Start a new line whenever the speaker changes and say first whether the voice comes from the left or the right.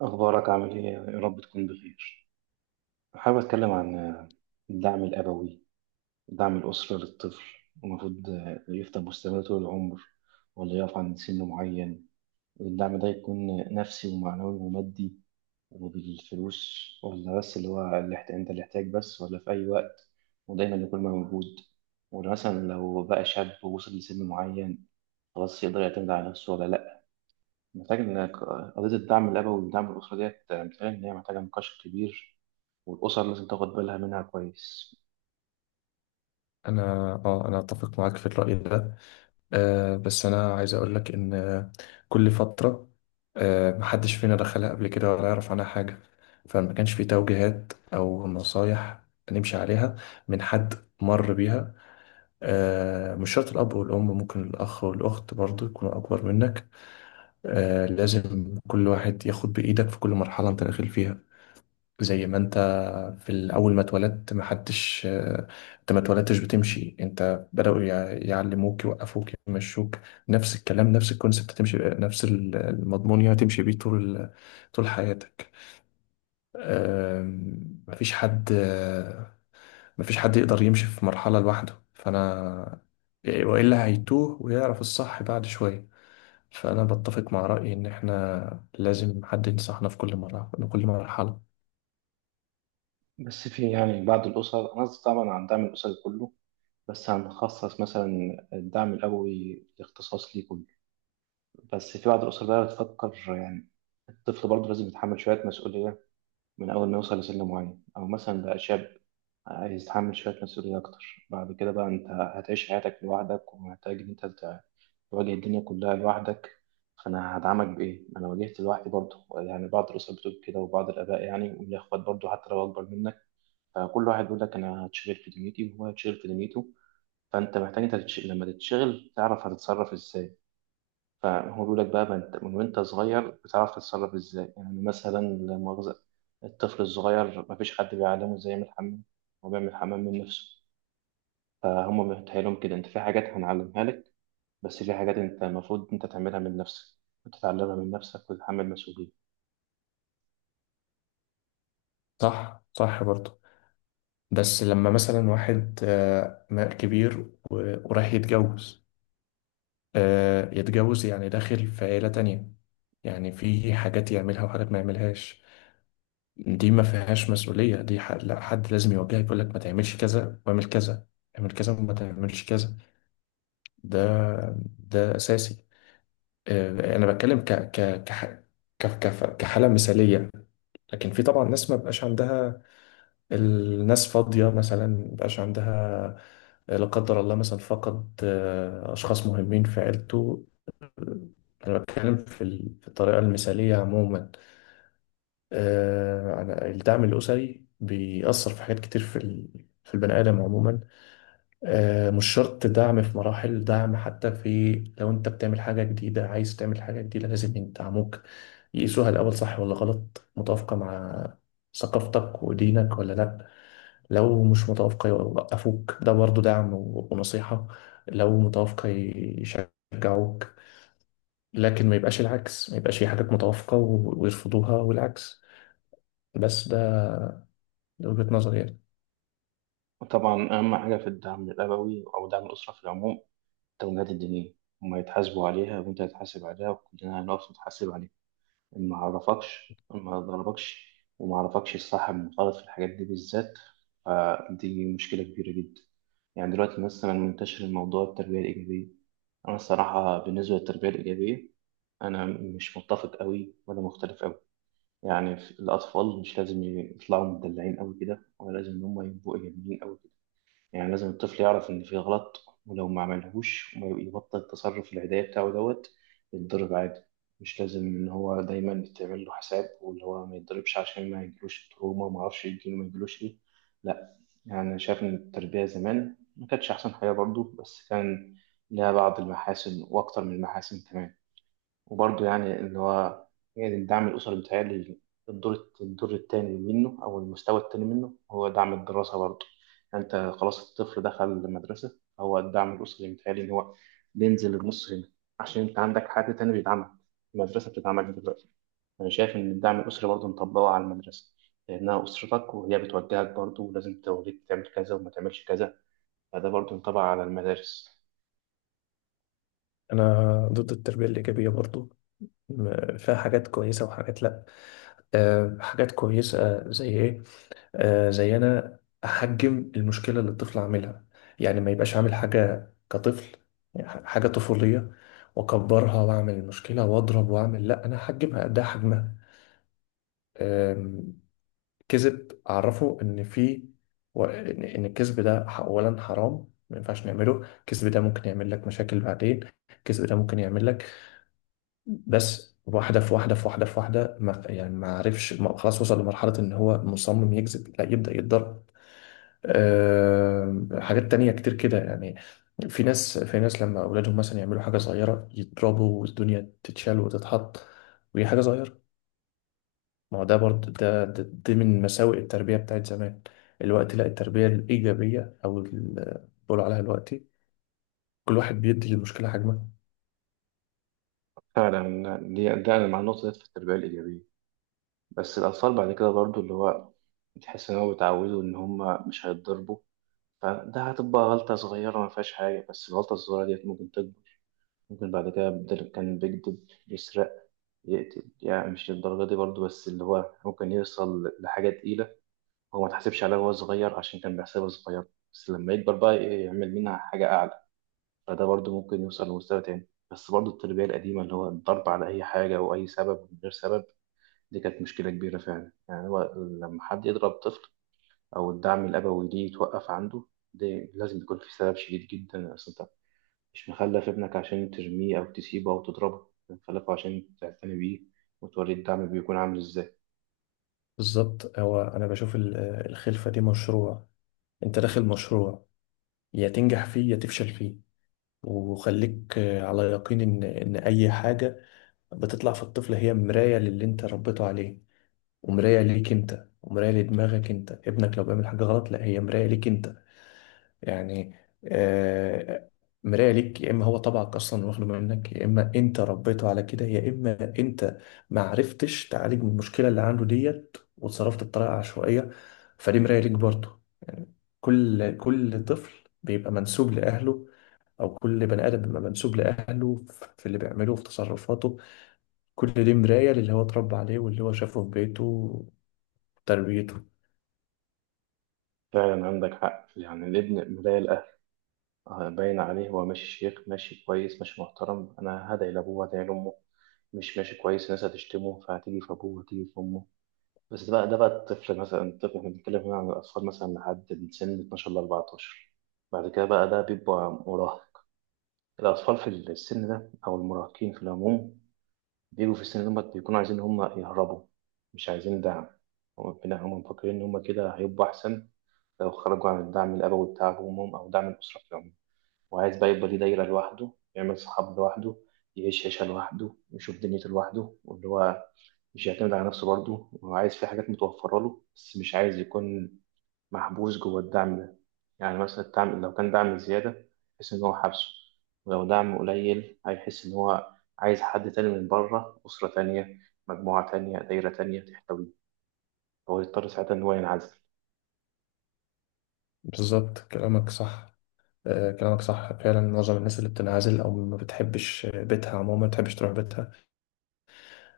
right: أخبارك عامل إيه؟ يا رب تكون بخير. حابب أتكلم عن الدعم الأبوي، دعم الأسرة للطفل، المفروض يفضل مستمر طول العمر ولا يقف عند سن معين، والدعم ده يكون نفسي ومعنوي ومادي وبالفلوس ولا بس اللي هو أنت اللي يحتاج بس ولا في أي وقت ودايما يكون موجود، ولا مثلا لو بقى شاب ووصل لسن معين خلاص يقدر يعتمد على نفسه ولا لأ. محتاج إنك قضية الدعم الأبوي والدعم الأسري ديت محتاجة إن هي محتاجة نقاش كبير والأسر لازم تاخد بالها منها كويس.
left: انا اه انا اتفق معاك في الرأي ده. آه بس انا عايز اقول لك ان كل فترة محدش فينا دخلها قبل كده ولا يعرف عنها حاجة، فما كانش في توجيهات او نصايح نمشي عليها من حد مر بيها. آه، مش شرط الاب والام، ممكن الاخ والاخت برضو يكونوا اكبر منك. آه، لازم كل واحد ياخد بايدك في كل مرحلة انت داخل فيها. زي ما انت في الاول ما اتولدت، ما حدش انت ما اتولدتش بتمشي، انت بدأوا يعلموك يوقفوك يمشوك. نفس الكلام، نفس الكونسبت، تمشي نفس المضمون، يعني تمشي بيه طول طول حياتك. مفيش حد مفيش حد يقدر يمشي في مرحلة لوحده، فانا والا هيتوه ويعرف الصح بعد شوية. فانا بتفق مع رأيي ان احنا لازم حد ينصحنا في كل مرة في كل مرحلة.
right: بس في بعض الأسر، أنا قصدي طبعا عن الدعم الأسري كله، بس هنخصص مثلا الدعم الأبوي اختصاص ليه كله. بس في بعض الأسر بقى بتفكر الطفل برضه لازم يتحمل شوية مسؤولية من أول ما يوصل لسن معين أو مثلا بقى شاب، عايز تحمل شوية مسؤولية أكتر. بعد كده بقى أنت هتعيش حياتك لوحدك ومحتاج إن تواجه الدنيا كلها لوحدك. فأنا هدعمك بإيه؟ أنا واجهت لوحدي برضه. يعني بعض الأسر بتقول كده وبعض الآباء، يعني والإخوات برضه حتى لو أكبر منك، فكل واحد بيقول لك أنا هتشغل في دنيتي وهو هيتشغل في دنيته. فأنت محتاج لما تتشغل تعرف هتتصرف إزاي. فهو بيقول لك بقى من وأنت صغير بتعرف تتصرف إزاي. يعني مثلا لا مؤاخذة الطفل الصغير مفيش حد بيعلمه إزاي يعمل حمام، هو بيعمل حمام من نفسه. فهم متهيألهم كده انت في حاجات هنعلمها لك، بس في حاجات انت المفروض انت تعملها من نفسك وتتعلمها من نفسك وتتحمل مسؤولية.
left: صح، صح برضه. بس لما مثلا واحد كبير و- ورايح يتجوز، يتجوز يعني داخل في عيلة تانية، يعني في حاجات يعملها وحاجات ما يعملهاش. دي ما فيهاش مسؤولية، دي لا، حد لازم يوجهك يقول لك ما تعملش كذا واعمل كذا، اعمل كذا وما تعملش كذا. ده ده أساسي. آه، أنا بتكلم ك ك كح- ك كف- كحالة مثالية. لكن في طبعا ناس ما بقاش عندها، الناس فاضية مثلا مبقاش عندها، لا قدر الله مثلا فقد أشخاص مهمين في عيلته. أنا بتكلم في في الطريقة المثالية عموما. آه، الدعم الأسري بيأثر في حاجات كتير في في البني آدم عموما. آه، مش شرط دعم في مراحل، دعم حتى في لو أنت بتعمل حاجة جديدة، عايز تعمل حاجة جديدة لازم يدعموك، يقيسوها الأول صح ولا غلط، متوافقة مع ثقافتك ودينك ولا لأ. لو مش متوافقة يوقفوك، ده برضو دعم ونصيحة. لو متوافقة يشجعوك. لكن ما يبقاش العكس، ما يبقاش في حاجات متوافقة ويرفضوها والعكس. بس ده ده وجهة نظري يعني.
right: وطبعا أهم حاجة في الدعم الأبوي أو دعم الأسرة في العموم التوجيهات الدينية. هما يتحاسبوا عليها وأنت هتحاسب عليها وكلنا هنقف نتحاسب عليها. ما عرفكش، ما ضربكش، وما عرفكش الصح من الغلط في الحاجات دي بالذات، فدي مشكلة كبيرة جدا. يعني دلوقتي مثلا منتشر الموضوع، التربية الإيجابية. أنا الصراحة بالنسبة للتربية الإيجابية أنا مش متفق أوي ولا مختلف أوي. يعني الأطفال مش لازم يطلعوا مدلعين أوي كده، ولا لازم إن هم يبقوا إيجابيين أوي. يعني لازم الطفل يعرف إن في غلط، ولو ما عملهوش وما يبطل التصرف العدائي بتاعه دوت يتضرب عادي. مش لازم إن هو دايما يتعمل له حساب واللي هو ما يتضربش عشان ما يجيلوش تروما وما أعرفش يجيله ما يجيلوش إيه. لأ. يعني أنا شايف إن التربية زمان ما كانتش أحسن حاجة برضه، بس كان لها بعض المحاسن وأكتر من المحاسن كمان. وبرضه يعني إن هو، يعني الدعم الأسري بيتهيألي الدور التاني منه أو المستوى التاني منه هو دعم الدراسة برضه. يعني أنت خلاص الطفل دخل المدرسة، هو الدعم الأسري بيتهيألي إن هو بينزل النص هنا عشان أنت عندك حد تاني بيدعمك، المدرسة بتدعمك دلوقتي. أنا شايف إن الدعم الأسري برضه نطبقه على المدرسة، لأنها أسرتك وهي بتوجهك برضه ولازم توريك تعمل كذا وما تعملش كذا. فده برضه ينطبق على المدارس.
left: انا ضد التربيه الايجابيه برضو. فيها حاجات كويسه وحاجات لا. أه، حاجات كويسه زي ايه؟ آه، زي احجم المشكله اللي الطفل عاملها، يعني ما يبقاش عامل حاجه كطفل، يعني حاجه طفوليه واكبرها واعمل المشكله واضرب واعمل، لا انا احجمها قدها حجمها. آم، كذب اعرفه ان في ان إن الكذب ده اولا حرام، ما ينفعش نعمله، الكذب ده ممكن يعمل لك مشاكل بعدين، الكذب ده ممكن يعمل لك بس واحده ما يعني ما عرفش خلاص وصل لمرحله ان هو مصمم يكذب، لا يبدا يتضرر. آه، حاجات تانية كتير كده يعني. في ناس لما أولادهم مثلا يعملوا حاجة صغيرة يضربوا والدنيا تتشال وتتحط وهي حاجة صغيرة. ما هو ده برضه، ده دي من مساوئ التربية بتاعت زمان الوقت، لا التربية الإيجابية أو اللي بيقولوا عليها دلوقتي، كل واحد بيدي للمشكلة حجمها.
right: فعلا دي ده مع النقطة دي في التربية الإيجابية. بس الأطفال بعد كده برضو اللي هو بتحس إن هو بيتعودوا إن هما مش هيتضربوا، فده هتبقى غلطة صغيرة ما فيهاش حاجة، بس الغلطة الصغيرة ديت ممكن تكبر. ممكن بعد كده بدل كان بيكذب يسرق، يقتل، يعني مش للدرجة دي برضو، بس اللي هو ممكن يوصل لحاجة تقيلة هو ما تحسبش عليها وهو صغير عشان كان بيحسبها صغير، بس لما يكبر بقى يعمل منها حاجة أعلى. فده برضو ممكن يوصل لمستوى تاني. بس برضو التربية القديمة اللي هو الضرب على أي حاجة وأي سبب من غير سبب، دي كانت مشكلة كبيرة فعلا. يعني هو لما حد يضرب طفل أو الدعم الأبوي ليه يتوقف عنده، ده لازم يكون في سبب شديد جدا. أصل أنت مش مخلف ابنك عشان ترميه أو تسيبه أو تضربه، أنت مخلفه عشان تعتني بيه وتوري الدعم بيكون عامل إزاي.
left: بالظبط، هو أنا بشوف الخلفة دي مشروع، أنت داخل مشروع، يا تنجح فيه يا تفشل فيه. وخليك على يقين إن أي حاجة بتطلع في الطفل هي مراية للي انت ربيته عليه، ومراية ليك انت، ومراية لدماغك انت. ابنك لو بيعمل حاجة غلط، لا هي مراية ليك انت يعني. آه، مراية ليك، يا اما هو طبعك اصلا واخده منك، يا اما انت ربيته على كده، يا اما انت ما عرفتش تعالج من المشكلة اللي عنده ديت وتصرفت بطريقة عشوائية. فدي مراية ليك برضه يعني. كل طفل بيبقى منسوب لأهله، أو كل بني آدم بيبقى منسوب لأهله في اللي بيعمله في تصرفاته. كل دي مراية للي هو اتربى عليه واللي هو شافه في بيته وتربيته.
right: فعلا عندك حق، يعني الابن مراية الأهل. باين عليه هو ماشي شيخ، ماشي كويس، ماشي محترم، أنا هدعي لأبوه هدعي لأمه. مش ماشي كويس، الناس هتشتمه فهتيجي في أبوه هتيجي في أمه. بس ده بقى، الطفل مثلا، الطفل، احنا بنتكلم هنا عن الأطفال مثلا لحد من سن 12 ل 14. بعد كده بقى ده بيبقى مراهق. الأطفال في السن ده أو المراهقين في العموم، بيجوا في السن ده بيكونوا عايزين هم يهربوا، مش عايزين دعم. هم هم مفكرين إن هم كده هيبقوا أحسن لو خرجوا عن الدعم الأبوي بتاع أبوهم أو دعم الأسرة في العموم. وعايز بقى يبقى ليه دايرة لوحده، يعمل صحاب لوحده، يعيش عيشة لوحده، يشوف دنيته لوحده، واللي هو مش يعتمد على نفسه برضه، وعايز في حاجات متوفرة له بس مش عايز يكون محبوس جوه الدعم ده. يعني مثلا الدعم لو كان دعم زيادة يحس إن هو حابسه، ولو دعم قليل هيحس إن هو عايز حد تاني من بره، أسرة تانية، مجموعة تانية، دايرة تانية تحتويه. هو يضطر ساعتها إن هو ينعزل.
left: بالظبط، كلامك صح. آه، كلامك صح فعلا. معظم الناس اللي بتنعزل أو ما بتحبش بيتها عموما ما بتحبش تروح بيتها،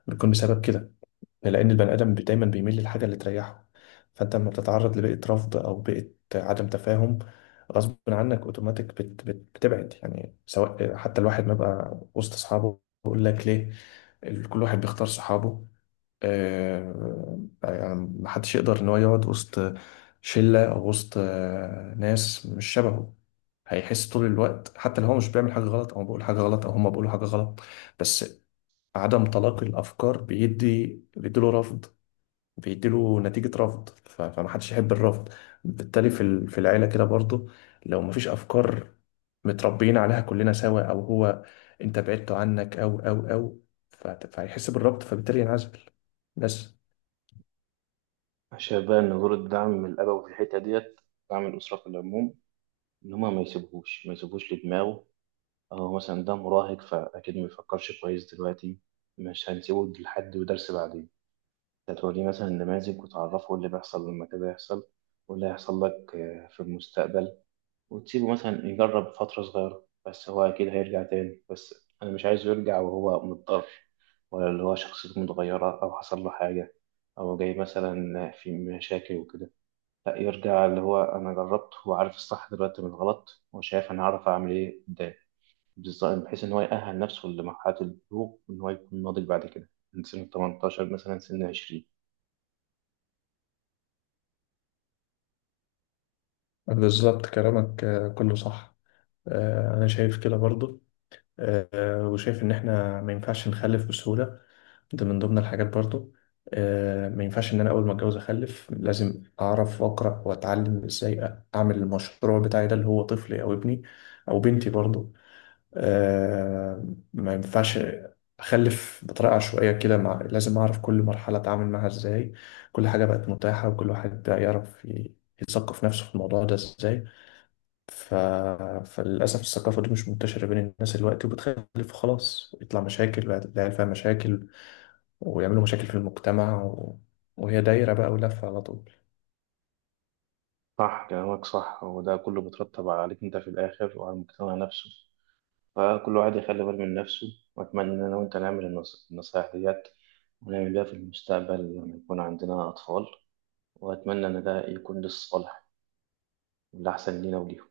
left: بيكون بسبب كده. لأن البني آدم دايما بيميل للحاجة اللي تريحه. فأنت لما بتتعرض لبيئة رفض أو بيئة عدم تفاهم، غصب عنك أوتوماتيك بت بتبعد، يعني سواء حتى الواحد ما بقى وسط أصحابه. يقول لك ليه؟ كل واحد بيختار صحابه. آه، آه، يعني محدش يقدر ان هو يقعد وسط شلة او وسط ناس مش شبهه. هيحس طول الوقت حتى لو هو مش بيعمل حاجة غلط او بيقول حاجة غلط او هما بيقولوا حاجة غلط، بس عدم تلاقي الافكار بيديله رفض، بيديله نتيجة رفض. فمحدش يحب الرفض. بالتالي في في العيلة كده برضو، لو مفيش افكار متربيين عليها كلنا سوا، او هو انت بعدت عنك او فهيحس بالربط، فبالتالي ينعزل. بس
right: أنا شايف بقى إن دور الدعم الأبوي في الحتة ديت، دعم الأسرة في العموم، إن هما ما يسيبوهوش لدماغه. أو مثلا ده مراهق فأكيد ما يفكرش كويس دلوقتي، مش هنسيبه لحد ودرس بعدين. انت توريه مثلا النماذج وتعرفه ايه اللي بيحصل لما كذا يحصل واللي هيحصل لك في المستقبل. وتسيبه مثلا يجرب فترة صغيرة، بس هو أكيد هيرجع تاني. بس أنا مش عايزه يرجع وهو مضطر، ولا اللي هو شخصيته متغيرة أو حصل له حاجة أو جاي مثلا في مشاكل وكده. لا، يرجع اللي هو أنا جربت وعارف الصح دلوقتي من الغلط، وشايف أنا هعرف أعمل إيه قدام. بالظبط، بحيث إن هو يأهل نفسه لمرحلة البلوغ وإن هو يكون ناضج بعد كده من سن 18 مثلا سن 20.
left: بالظبط، كلامك آه، كله صح. آه، انا شايف كده برضو. آه، وشايف ان احنا ما ينفعش نخلف بسهولة، ده من ضمن الحاجات برضو. آه، ما ينفعش ان انا اول ما اتجوز اخلف، لازم اعرف واقرا واتعلم ازاي اعمل المشروع بتاعي ده اللي هو طفلي او ابني او بنتي برضو. آه، ما ينفعش اخلف بطريقه عشوائيه كده. مع... لازم اعرف كل مرحله اتعامل معاها ازاي. كل حاجه بقت متاحه وكل واحد بقى يعرف يثقف نفسه في الموضوع ده ازاي. ف... فللأسف الثقافة دي مش منتشرة بين الناس دلوقتي، وبتخلف خلاص يطلع مشاكل، العيال فيها مشاكل ويعملوا مشاكل في المجتمع و... وهي دايرة بقى ولفة على طول.
right: صح كلامك صح، وده كله بيترتب عليك انت في الاخر وعلى المجتمع نفسه. فكل واحد يخلي باله من نفسه. واتمنى ان انا وانت نعمل النصايح ديت ونعمل بيها في المستقبل لما يكون عندنا اطفال. واتمنى ان ده يكون للصالح والاحسن لينا وليهم.